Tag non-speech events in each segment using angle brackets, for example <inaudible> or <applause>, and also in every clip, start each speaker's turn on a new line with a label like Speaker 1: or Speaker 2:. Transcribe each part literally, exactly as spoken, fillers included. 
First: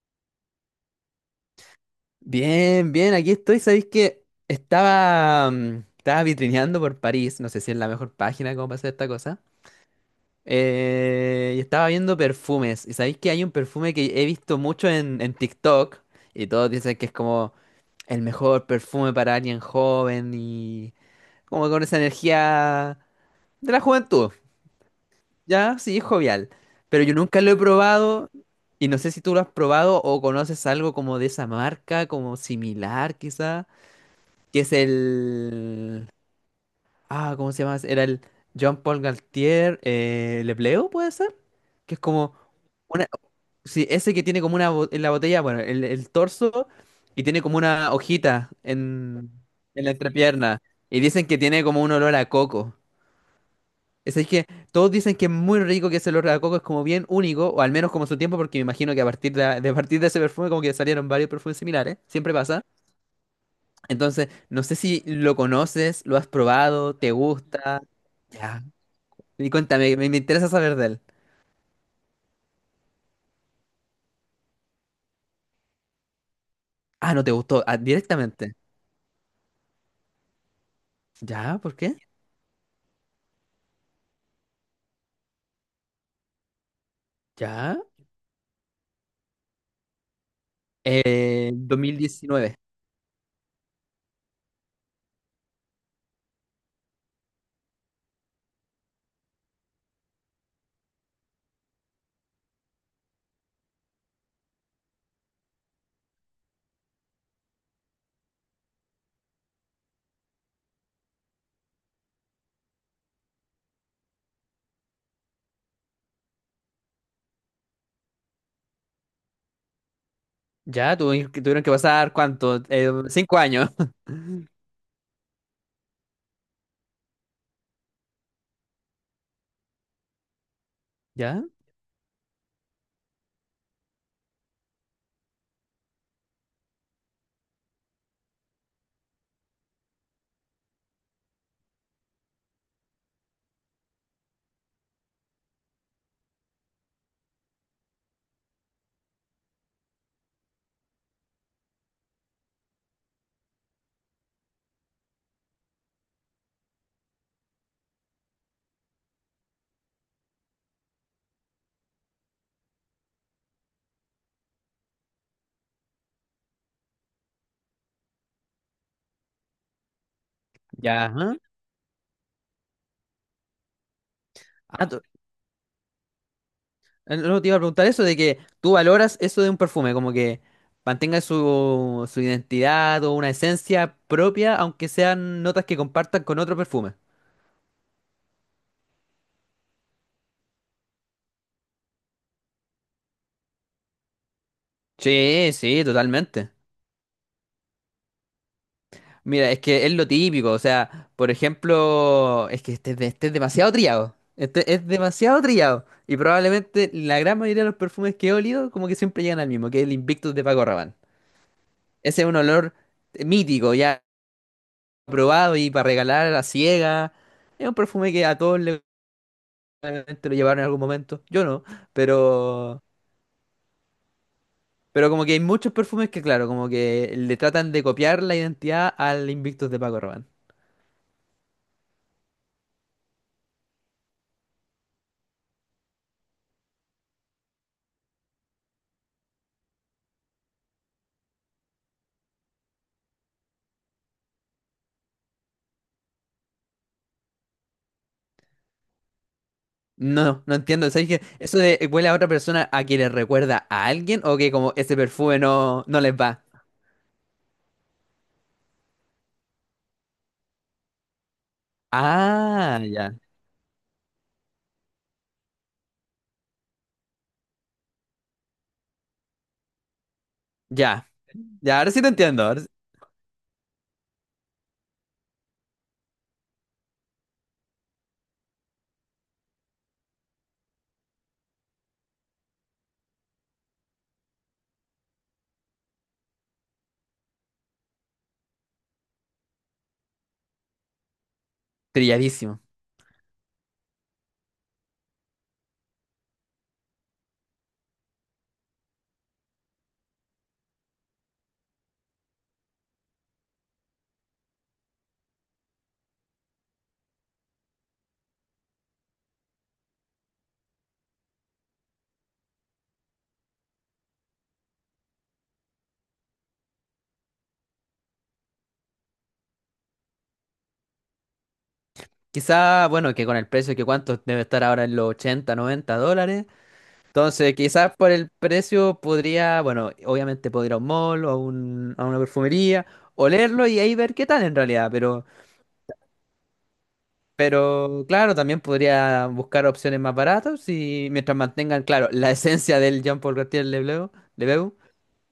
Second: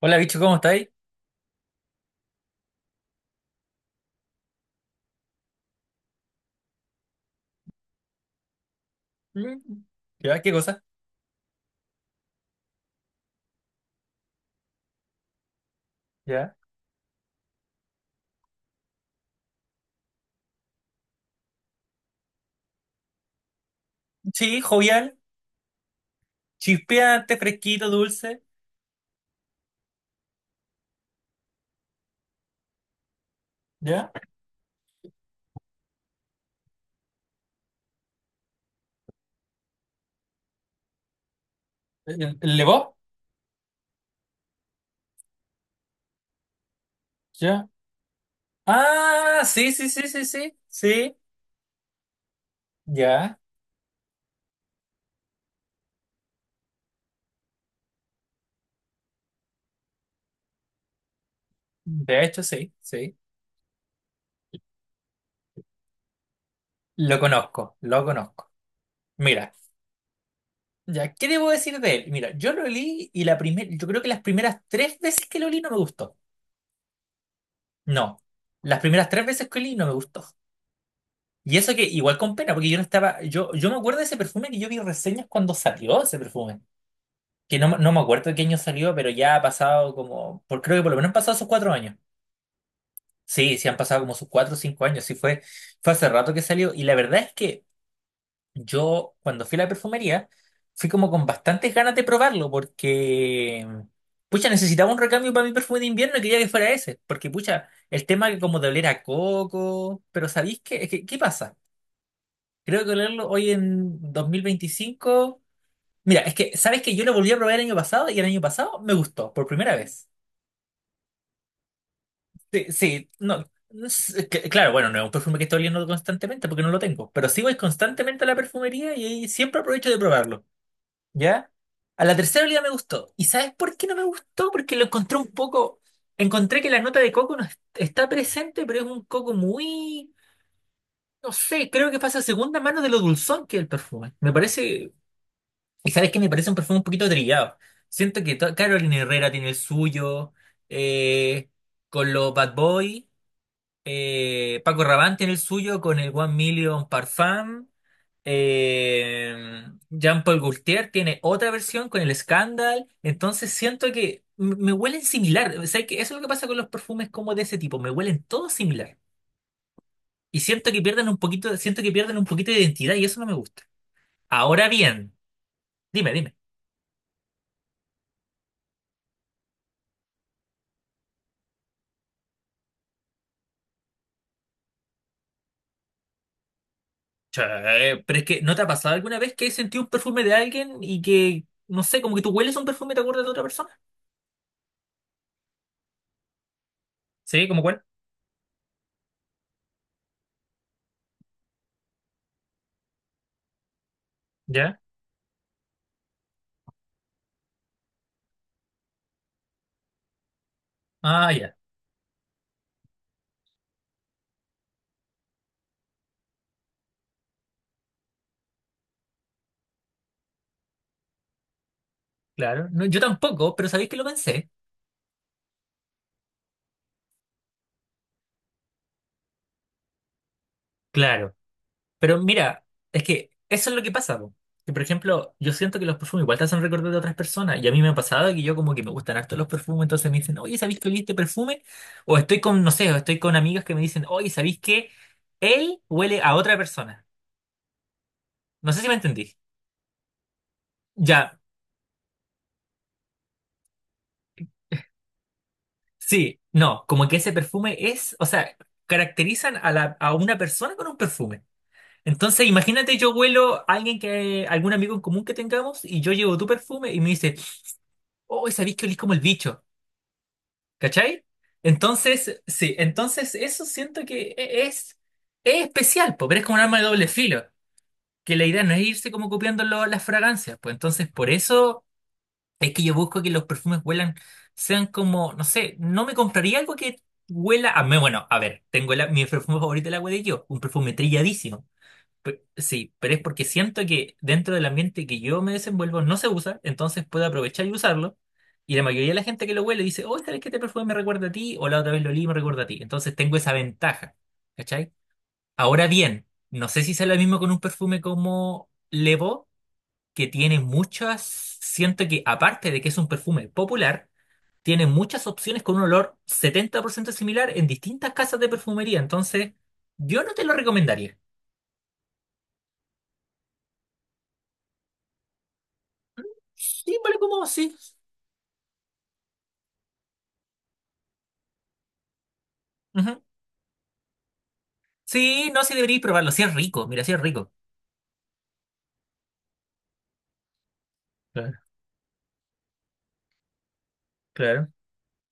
Speaker 1: Hola, bicho, ¿cómo estáis?
Speaker 2: Bien, bien, aquí estoy. Sabéis que estaba, mm, estaba vitrineando por París, no sé si es la mejor página como para hacer esta cosa.
Speaker 1: Mm. ¿Ya? ¿Qué cosa?
Speaker 2: Eh, y estaba viendo perfumes. Y sabéis que hay un perfume que he visto mucho en, en TikTok. Y
Speaker 1: ¿Ya?
Speaker 2: todos dicen que es como el mejor perfume para alguien joven y como con esa energía de la juventud.
Speaker 1: Sí, jovial,
Speaker 2: Ya, sí, jovial. Pero yo
Speaker 1: chispeante,
Speaker 2: nunca lo he
Speaker 1: fresquito,
Speaker 2: probado.
Speaker 1: dulce.
Speaker 2: Y no sé si tú lo has probado o conoces algo como de esa marca, como similar quizá.
Speaker 1: ¿Ya?
Speaker 2: Que es el... Ah, ¿cómo se llama? Era el Jean-Paul Galtier eh, Le, ¿puede ser? Que es como
Speaker 1: ¿El, el Lebo?
Speaker 2: una... Sí, ese que tiene como una... bo- En la botella, bueno, el, el torso y tiene como
Speaker 1: ¿Ya?
Speaker 2: una hojita en,
Speaker 1: Ah, sí,
Speaker 2: en
Speaker 1: sí,
Speaker 2: la
Speaker 1: sí, sí, sí,
Speaker 2: entrepierna. Y
Speaker 1: sí.
Speaker 2: dicen que tiene como un olor a coco.
Speaker 1: Ya,
Speaker 2: Es decir, que todos dicen que es muy rico, que ese olor a coco es como bien único, o al menos como su tiempo, porque me imagino que a partir de, de a partir de ese perfume como que salieron varios perfumes similares,
Speaker 1: de
Speaker 2: siempre
Speaker 1: hecho,
Speaker 2: pasa.
Speaker 1: sí, sí.
Speaker 2: Entonces, no sé si lo conoces, lo has probado, te
Speaker 1: Lo conozco,
Speaker 2: gusta.
Speaker 1: lo conozco.
Speaker 2: Ya. Y
Speaker 1: Mira,
Speaker 2: cuéntame, me, me interesa saber de él.
Speaker 1: ya, ¿qué debo decir de él? Mira, yo lo leí y la primera, yo creo que las primeras tres veces que lo leí no me gustó.
Speaker 2: Ah, no te gustó, ah,
Speaker 1: No,
Speaker 2: directamente.
Speaker 1: las primeras tres veces que leí no me gustó. Y
Speaker 2: Ya,
Speaker 1: eso
Speaker 2: ¿por
Speaker 1: que
Speaker 2: qué?
Speaker 1: igual con pena, porque yo no estaba, yo, yo me acuerdo de ese perfume que yo vi reseñas cuando salió ese perfume, que
Speaker 2: Ya.
Speaker 1: no, no me acuerdo de qué año salió, pero ya ha pasado como, por, creo que por lo menos han pasado sus
Speaker 2: Eh,
Speaker 1: cuatro años.
Speaker 2: dos mil diecinueve.
Speaker 1: Sí, sí han pasado como sus cuatro o cinco años, sí fue, fue hace rato que salió. Y la verdad es que yo cuando fui a la perfumería, fui como con bastantes ganas de probarlo, porque, pucha, necesitaba un recambio para mi perfume de invierno y quería que fuera ese, porque, pucha, el tema que como de oler a coco, pero ¿sabéis qué, Es que- qué pasa? Creo que olerlo hoy en dos mil veinticinco. Mira, es que, ¿sabes que yo lo volví a probar el año pasado y el año pasado me gustó por primera vez?
Speaker 2: Ya, tuvieron que tuvieron que pasar cuánto?
Speaker 1: Sí,
Speaker 2: Eh,
Speaker 1: sí,
Speaker 2: cinco
Speaker 1: no.
Speaker 2: años.
Speaker 1: no
Speaker 2: <laughs>
Speaker 1: que- Claro, bueno, no es un perfume que estoy oliendo constantemente porque no lo tengo, pero sí voy constantemente a la perfumería y ahí siempre aprovecho de probarlo.
Speaker 2: ¿Ya?
Speaker 1: ¿Ya? A la tercera olía me gustó. ¿Y sabes por qué no me gustó? Porque lo encontré un poco. Encontré que la nota de coco no es- está presente, pero es un coco muy. No sé, creo que pasa a segunda mano de lo dulzón que es el perfume. Me parece. ¿Y sabes qué? Me parece un perfume un poquito trillado. Siento que to- Carolina Herrera tiene el suyo. eh, con los Bad Boy, eh, Paco Rabanne tiene el suyo con el One Million Parfum. Eh, Jean-Paul Gaultier tiene otra versión con el Scandal. Entonces siento que m- me huelen similar. O sea, que eso es lo que pasa con los perfumes como de ese tipo. Me huelen todos similar. Y siento que
Speaker 2: Ya.
Speaker 1: pierden un
Speaker 2: Ajá.
Speaker 1: poquito, siento que pierden un poquito de identidad y eso no me gusta. Ahora
Speaker 2: Ah, tú-
Speaker 1: bien, dime, dime.
Speaker 2: eh, no te iba a preguntar eso de que tú valoras eso de un perfume, como que mantenga su, su identidad o una esencia propia, aunque sean notas que compartan con otro perfume.
Speaker 1: Che, pero es que ¿no te ha pasado alguna vez que has sentido un perfume de alguien y que, no sé, como que tú hueles un perfume y te acuerdas de otra persona?
Speaker 2: Sí, sí, totalmente.
Speaker 1: Sí, ¿como cuál?
Speaker 2: Mira, es que es lo típico, o sea, por ejemplo, es que este, es de- este es demasiado trillado, este
Speaker 1: ¿Ya?
Speaker 2: es demasiado trillado, y probablemente la gran mayoría de los perfumes que he olido como que siempre llegan al mismo, que es el Invictus de Paco Rabanne.
Speaker 1: Ah, ya.
Speaker 2: Ese es un olor mítico, ya probado y para regalar a la ciega, es un perfume que a todos le, probablemente lo llevaron en algún momento, yo no,
Speaker 1: Claro,
Speaker 2: pero,
Speaker 1: no, yo tampoco, pero sabéis que lo pensé.
Speaker 2: pero como que hay muchos perfumes que claro, como que le tratan de copiar la identidad al Invictus de Paco Rabanne.
Speaker 1: Claro, pero mira, es que eso es lo que pasa, po. Que, por ejemplo, yo siento que los perfumes igual te hacen recordar de otras personas. Y a mí me ha pasado que yo como que me gustan harto los perfumes, entonces me dicen, oye, ¿sabéis que olí este perfume? O estoy con, no sé, o estoy con amigas que me dicen, oye, ¿sabéis que él huele a otra persona? No sé si me entendí.
Speaker 2: No, no entiendo. ¿Sabes qué?
Speaker 1: Ya,
Speaker 2: Eso de eh, huele a otra persona, ¿a que le recuerda a alguien o que como ese perfume no, no les
Speaker 1: sí,
Speaker 2: va?
Speaker 1: no, como que ese perfume es, o sea, caracterizan a la, a una persona con un perfume. Entonces,
Speaker 2: Ah,
Speaker 1: imagínate, yo
Speaker 2: ya.
Speaker 1: huelo a alguien que, algún amigo en común que tengamos, y yo llevo tu perfume y me dice, oh, sabéis que olís como el bicho,
Speaker 2: Ya.
Speaker 1: ¿cachai?
Speaker 2: Ya, ahora sí te
Speaker 1: Entonces,
Speaker 2: entiendo. Ahora sí-
Speaker 1: sí, entonces eso siento que e- es, es especial, po, pero es como un arma de doble filo, que la idea no es irse como copiando lo- las fragancias, pues entonces por eso es que yo busco que los perfumes huelan, sean como, no sé, no me compraría algo que huela a mí, bueno, a ver, tengo la- mi perfume favorito, la huele yo, un perfume trilladísimo. Pe-
Speaker 2: trilladísimo.
Speaker 1: Sí, pero es porque siento que dentro del ambiente que yo me desenvuelvo no se usa, entonces puedo aprovechar y usarlo. Y la mayoría de la gente que lo huele dice, oh, esta vez que te perfume me recuerda a ti, o la otra vez lo olí y me recuerda a ti. Entonces tengo esa ventaja, ¿cachai? Ahora bien, no sé si sea lo mismo con un perfume como Levo, que tiene muchas, siento que aparte de que es un perfume popular, tiene muchas opciones con un olor setenta por ciento similar en distintas casas de perfumería. Entonces, yo no te lo recomendaría.
Speaker 2: Quizá, bueno, que con el precio que cuánto debe estar ahora en los ochenta, noventa dólares.
Speaker 1: Sí, vale, como
Speaker 2: Entonces,
Speaker 1: sí.
Speaker 2: quizás por el precio podría, bueno, obviamente podría ir a un mall o a, un- a una perfumería,
Speaker 1: Ujú.
Speaker 2: olerlo y ahí ver qué tal en realidad. Pero
Speaker 1: Sí, no, sí deberíais probarlo. Sí es rico, mira, sí es rico.
Speaker 2: Pero claro, también podría buscar opciones más baratas y mientras
Speaker 1: Claro,
Speaker 2: mantengan, claro, la esencia del Jean-Paul Gaultier Lebleu,
Speaker 1: claro.
Speaker 2: Lebeau,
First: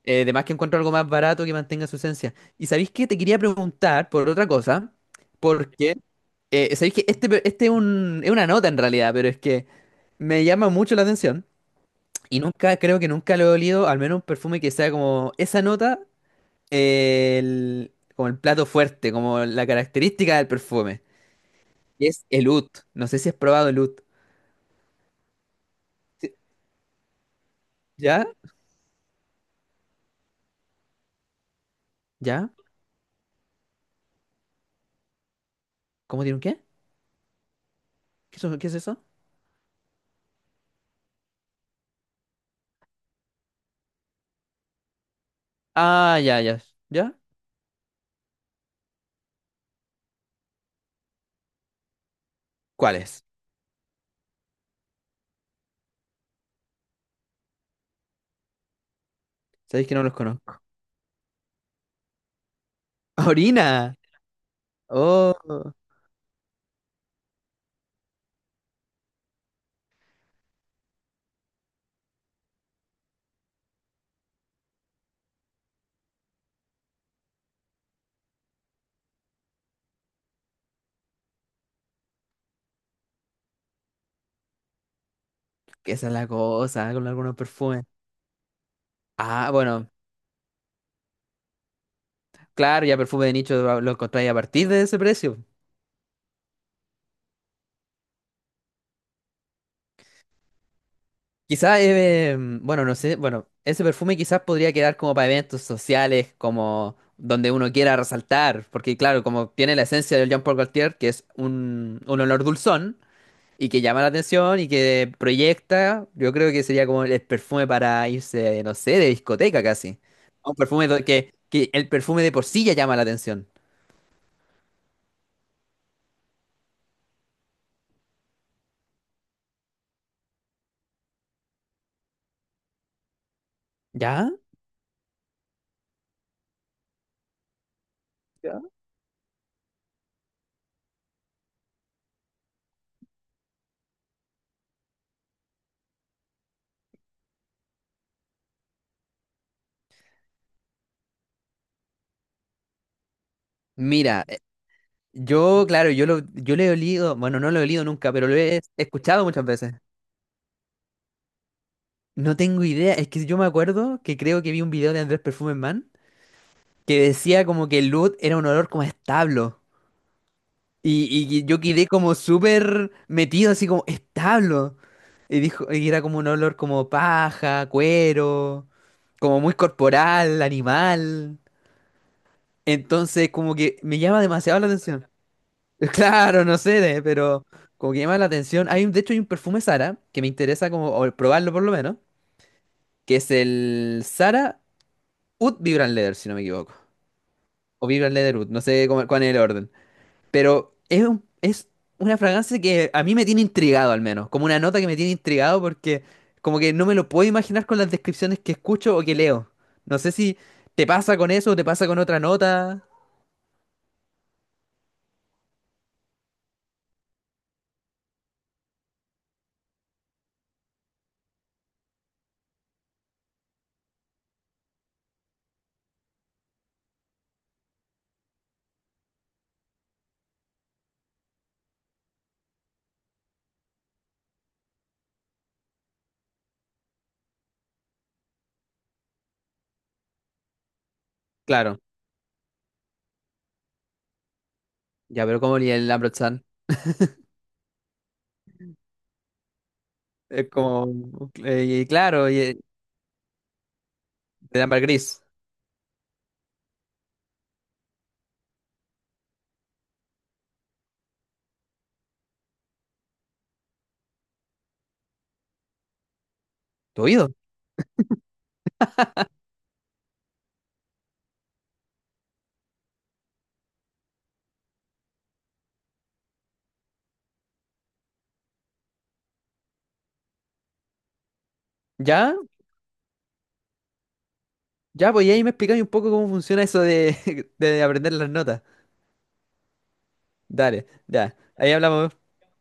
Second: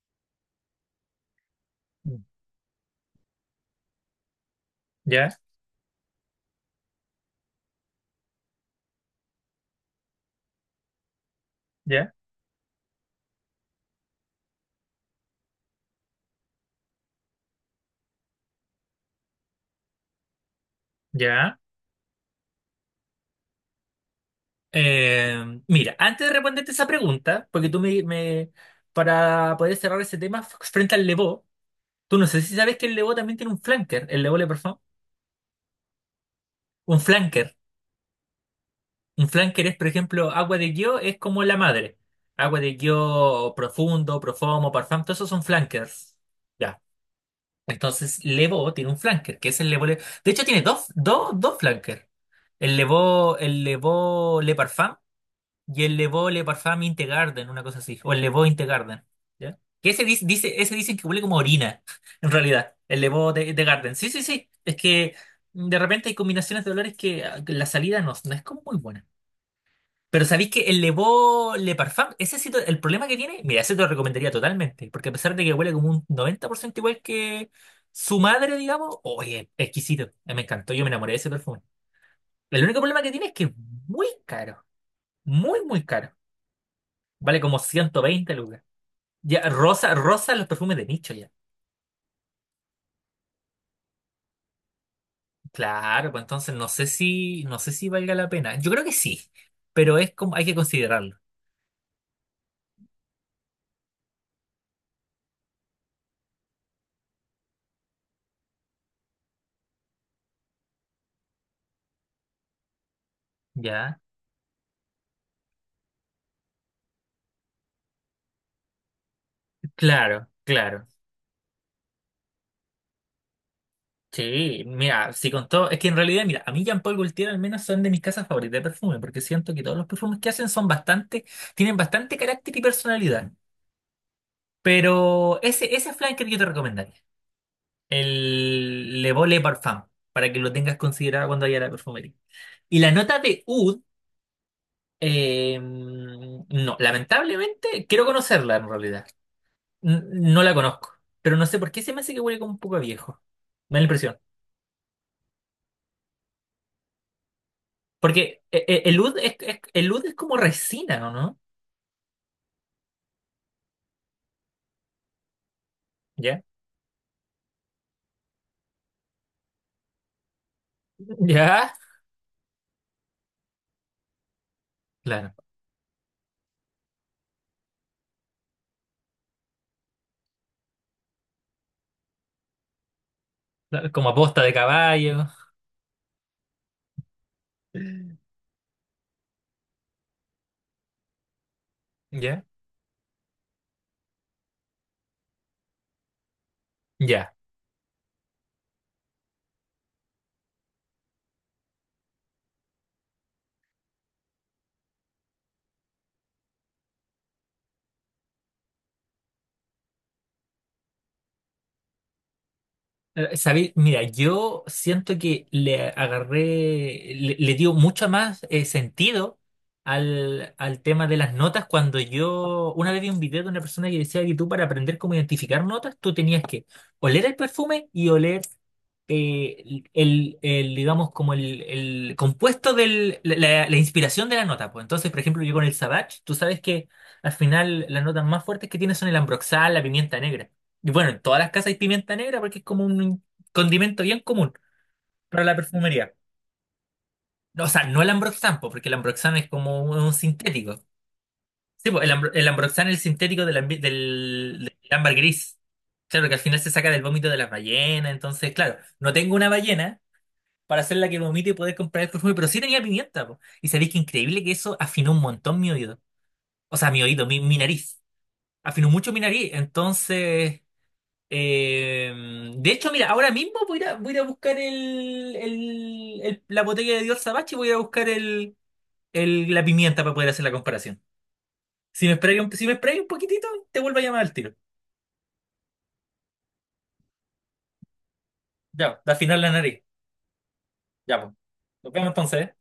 Speaker 2: eh, además que encuentro algo más barato que mantenga su esencia. ¿Y sabéis qué? Te quería preguntar por otra cosa,
Speaker 1: Ya,
Speaker 2: porque eh, sabéis que este, pe- este es un- es una nota en realidad, pero es que me llama mucho la atención
Speaker 1: ya,
Speaker 2: y nunca, creo que nunca lo he olido, al menos un perfume que sea como esa nota, eh, el- como el plato fuerte, como la característica del perfume,
Speaker 1: ya.
Speaker 2: que es el oud. No sé si has probado el oud.
Speaker 1: Eh, mira, antes de
Speaker 2: Sí,
Speaker 1: responderte esa pregunta, porque tú me,
Speaker 2: ¿ya?
Speaker 1: me- para poder cerrar ese tema f- frente al Levó, tú no sé
Speaker 2: ¿Ya?
Speaker 1: si sabes que el Levó también tiene un flanker, el Levó le Parfum,
Speaker 2: ¿Cómo tiene un qué?
Speaker 1: un flanker.
Speaker 2: ¿Qué, eso- qué es eso?
Speaker 1: Un flanker es, por ejemplo, agua de guio es como la madre. Agua de guio profundo, profumo, parfum, todos esos son flankers.
Speaker 2: Ah, ya, ya.
Speaker 1: Ya.
Speaker 2: ¿Ya?
Speaker 1: Entonces, Levó tiene un flanker, que es el Levó. Le- De hecho, tiene dos, dos, dos flankers. El
Speaker 2: ¿Cuáles?
Speaker 1: Levó, el Levó Le Parfum y el Levó Le Parfum Integarden, una cosa así. O el Levó Integarden. ¿Ya?
Speaker 2: Sabéis
Speaker 1: Que
Speaker 2: que no
Speaker 1: ese
Speaker 2: los
Speaker 1: dice,
Speaker 2: conozco.
Speaker 1: dice- ese dicen que huele como orina, <laughs> en realidad. El
Speaker 2: <laughs>
Speaker 1: Levó de, de
Speaker 2: ¡Orina!
Speaker 1: Garden. Sí, sí, sí. Es que
Speaker 2: Oh,
Speaker 1: de repente hay combinaciones de olores que ah, que la salida no, no es como muy buena. Pero sabéis que el Levó Le Parfum, ese sí, te- el problema que tiene, mira, ese te lo recomendaría totalmente. Porque a pesar de que huele como un noventa por ciento igual que su madre, digamos, oye, exquisito. Me encantó, yo me enamoré de ese perfume. El único problema que tiene es que es muy caro. Muy, muy
Speaker 2: que esa
Speaker 1: caro.
Speaker 2: es la cosa con algunos
Speaker 1: Vale como
Speaker 2: perfumes.
Speaker 1: ciento veinte lucas. Ya,
Speaker 2: Ah, bueno,
Speaker 1: rosa, rosa los perfumes de nicho ya.
Speaker 2: claro, ya perfume de nicho lo lo encontráis a partir de ese precio.
Speaker 1: Claro, pues entonces no sé si, no sé si valga la pena. Yo creo que sí, pero es como, hay que considerarlo.
Speaker 2: Quizás, eh, em, bueno, no sé, bueno, ese perfume quizás podría quedar como para eventos sociales, como donde uno quiera resaltar, porque claro, como tiene la esencia del Jean Paul Gaultier, que es un, un olor dulzón, y que
Speaker 1: Ya,
Speaker 2: llama la atención y que proyecta, yo creo que sería como el perfume para irse, no sé, de discoteca casi.
Speaker 1: claro,
Speaker 2: Un
Speaker 1: claro.
Speaker 2: perfume do- que, que el perfume de por sí ya llama la atención.
Speaker 1: Sí, mira, si con todo, es que en realidad, mira, a mí Jean-Paul Gaultier al menos son de mis casas favoritas de perfume, porque siento que todos los perfumes que hacen son bastante, tienen bastante carácter y personalidad.
Speaker 2: ¿Ya?
Speaker 1: Pero ese, ese flanker yo te recomendaría.
Speaker 2: Ya.
Speaker 1: El Le Beau Le Parfum, para que lo tengas considerado cuando vaya a la perfumería. Y la nota de oud, eh, no, lamentablemente, quiero conocerla en realidad. N- no la conozco, pero no sé por qué se me hace que huele como un poco a viejo. Me da la impresión.
Speaker 2: Mira, eh, yo, claro, yo lo, yo le he olido, bueno, no lo he olido nunca, pero lo
Speaker 1: Porque
Speaker 2: he
Speaker 1: eh, eh, el oud
Speaker 2: escuchado
Speaker 1: es,
Speaker 2: muchas
Speaker 1: es-
Speaker 2: veces.
Speaker 1: el oud es como resina, ¿o no?
Speaker 2: No tengo idea, es que yo me acuerdo que creo que vi un video de Andrés Perfume Man
Speaker 1: ¿Ya?
Speaker 2: que decía como que el Oud era un olor como a establo.
Speaker 1: <laughs>
Speaker 2: Y, y yo
Speaker 1: ¿Ya?
Speaker 2: quedé como súper metido, así como establo.
Speaker 1: Claro.
Speaker 2: Y dijo, y era como un olor como paja, cuero, como muy corporal, animal. Entonces, como que
Speaker 1: Claro,
Speaker 2: me
Speaker 1: como
Speaker 2: llama
Speaker 1: aposta de
Speaker 2: demasiado la atención.
Speaker 1: caballo.
Speaker 2: <laughs> Claro, no sé, de- pero como que llama la
Speaker 1: <laughs>
Speaker 2: atención. Hay un, de hecho, hay un perfume Sara que me interesa como o probarlo por lo menos,
Speaker 1: ¿Ya?
Speaker 2: que es el Sara Oud Vibrant Leather, si no me equivoco.
Speaker 1: ¿Ya?
Speaker 2: O Vibrant Leather Oud, no sé cómo- cuál es el orden. Pero es, un- es una fragancia que a mí me tiene intrigado al menos, como una nota que me tiene intrigado porque como que no me lo puedo imaginar con las descripciones que escucho o que leo. No sé si te pasa con eso o te pasa con otra nota.
Speaker 1: Eh, Sabéis, mira, yo siento que le agarré, le, le dio mucho más eh, sentido al, al tema de las notas cuando yo una vez vi un video de una persona que decía que tú para aprender cómo identificar notas, tú tenías que oler el perfume y oler eh, el, el, digamos, como el, el compuesto del, la, la- inspiración de la nota. Pues entonces, por ejemplo, yo con el Savage, tú sabes que al final las notas más fuertes que tiene son el ambroxal, la pimienta negra. Y bueno, en todas las casas hay
Speaker 2: Claro,
Speaker 1: pimienta negra porque es como un condimento bien común
Speaker 2: ya, pero
Speaker 1: para la
Speaker 2: como el
Speaker 1: perfumería.
Speaker 2: Lambert-Chan.
Speaker 1: O sea, no el ambroxan, po, porque el ambroxan es como un, un
Speaker 2: Es
Speaker 1: sintético.
Speaker 2: como, eh, y
Speaker 1: Sí, po, el,
Speaker 2: claro,
Speaker 1: ambro-
Speaker 2: y,
Speaker 1: el
Speaker 2: eh,
Speaker 1: ambroxan es el sintético del, ambi- del,
Speaker 2: de ámbar
Speaker 1: del ámbar
Speaker 2: gris.
Speaker 1: gris. Claro, que al final se saca del vómito de las ballenas. Entonces, claro, no tengo una ballena para hacerla que vomite y poder comprar el perfume, pero sí tenía pimienta, po. Y sabéis que increíble que eso afinó un montón mi oído. O sea, mi
Speaker 2: ¿Tu
Speaker 1: oído,
Speaker 2: oído?
Speaker 1: mi, mi nariz. Afinó mucho mi nariz. Entonces. Eh, de hecho, mira, ahora mismo voy a, ir a- voy a ir a buscar el, el- el- la botella de Dios Sabache y voy a buscar el, el- la pimienta para poder hacer la comparación. Si me
Speaker 2: ¿Ya?
Speaker 1: esperáis un, si me esperáis un poquitito, te vuelvo a llamar al tiro.
Speaker 2: Ya, pues y ahí me explicáis un poco cómo funciona eso de, <laughs> de aprender las notas.
Speaker 1: Ya, al final la nariz.
Speaker 2: Dale,
Speaker 1: Ya, pues.
Speaker 2: ya. Ahí
Speaker 1: Nos vemos
Speaker 2: hablamos.
Speaker 1: entonces. ¿Eh?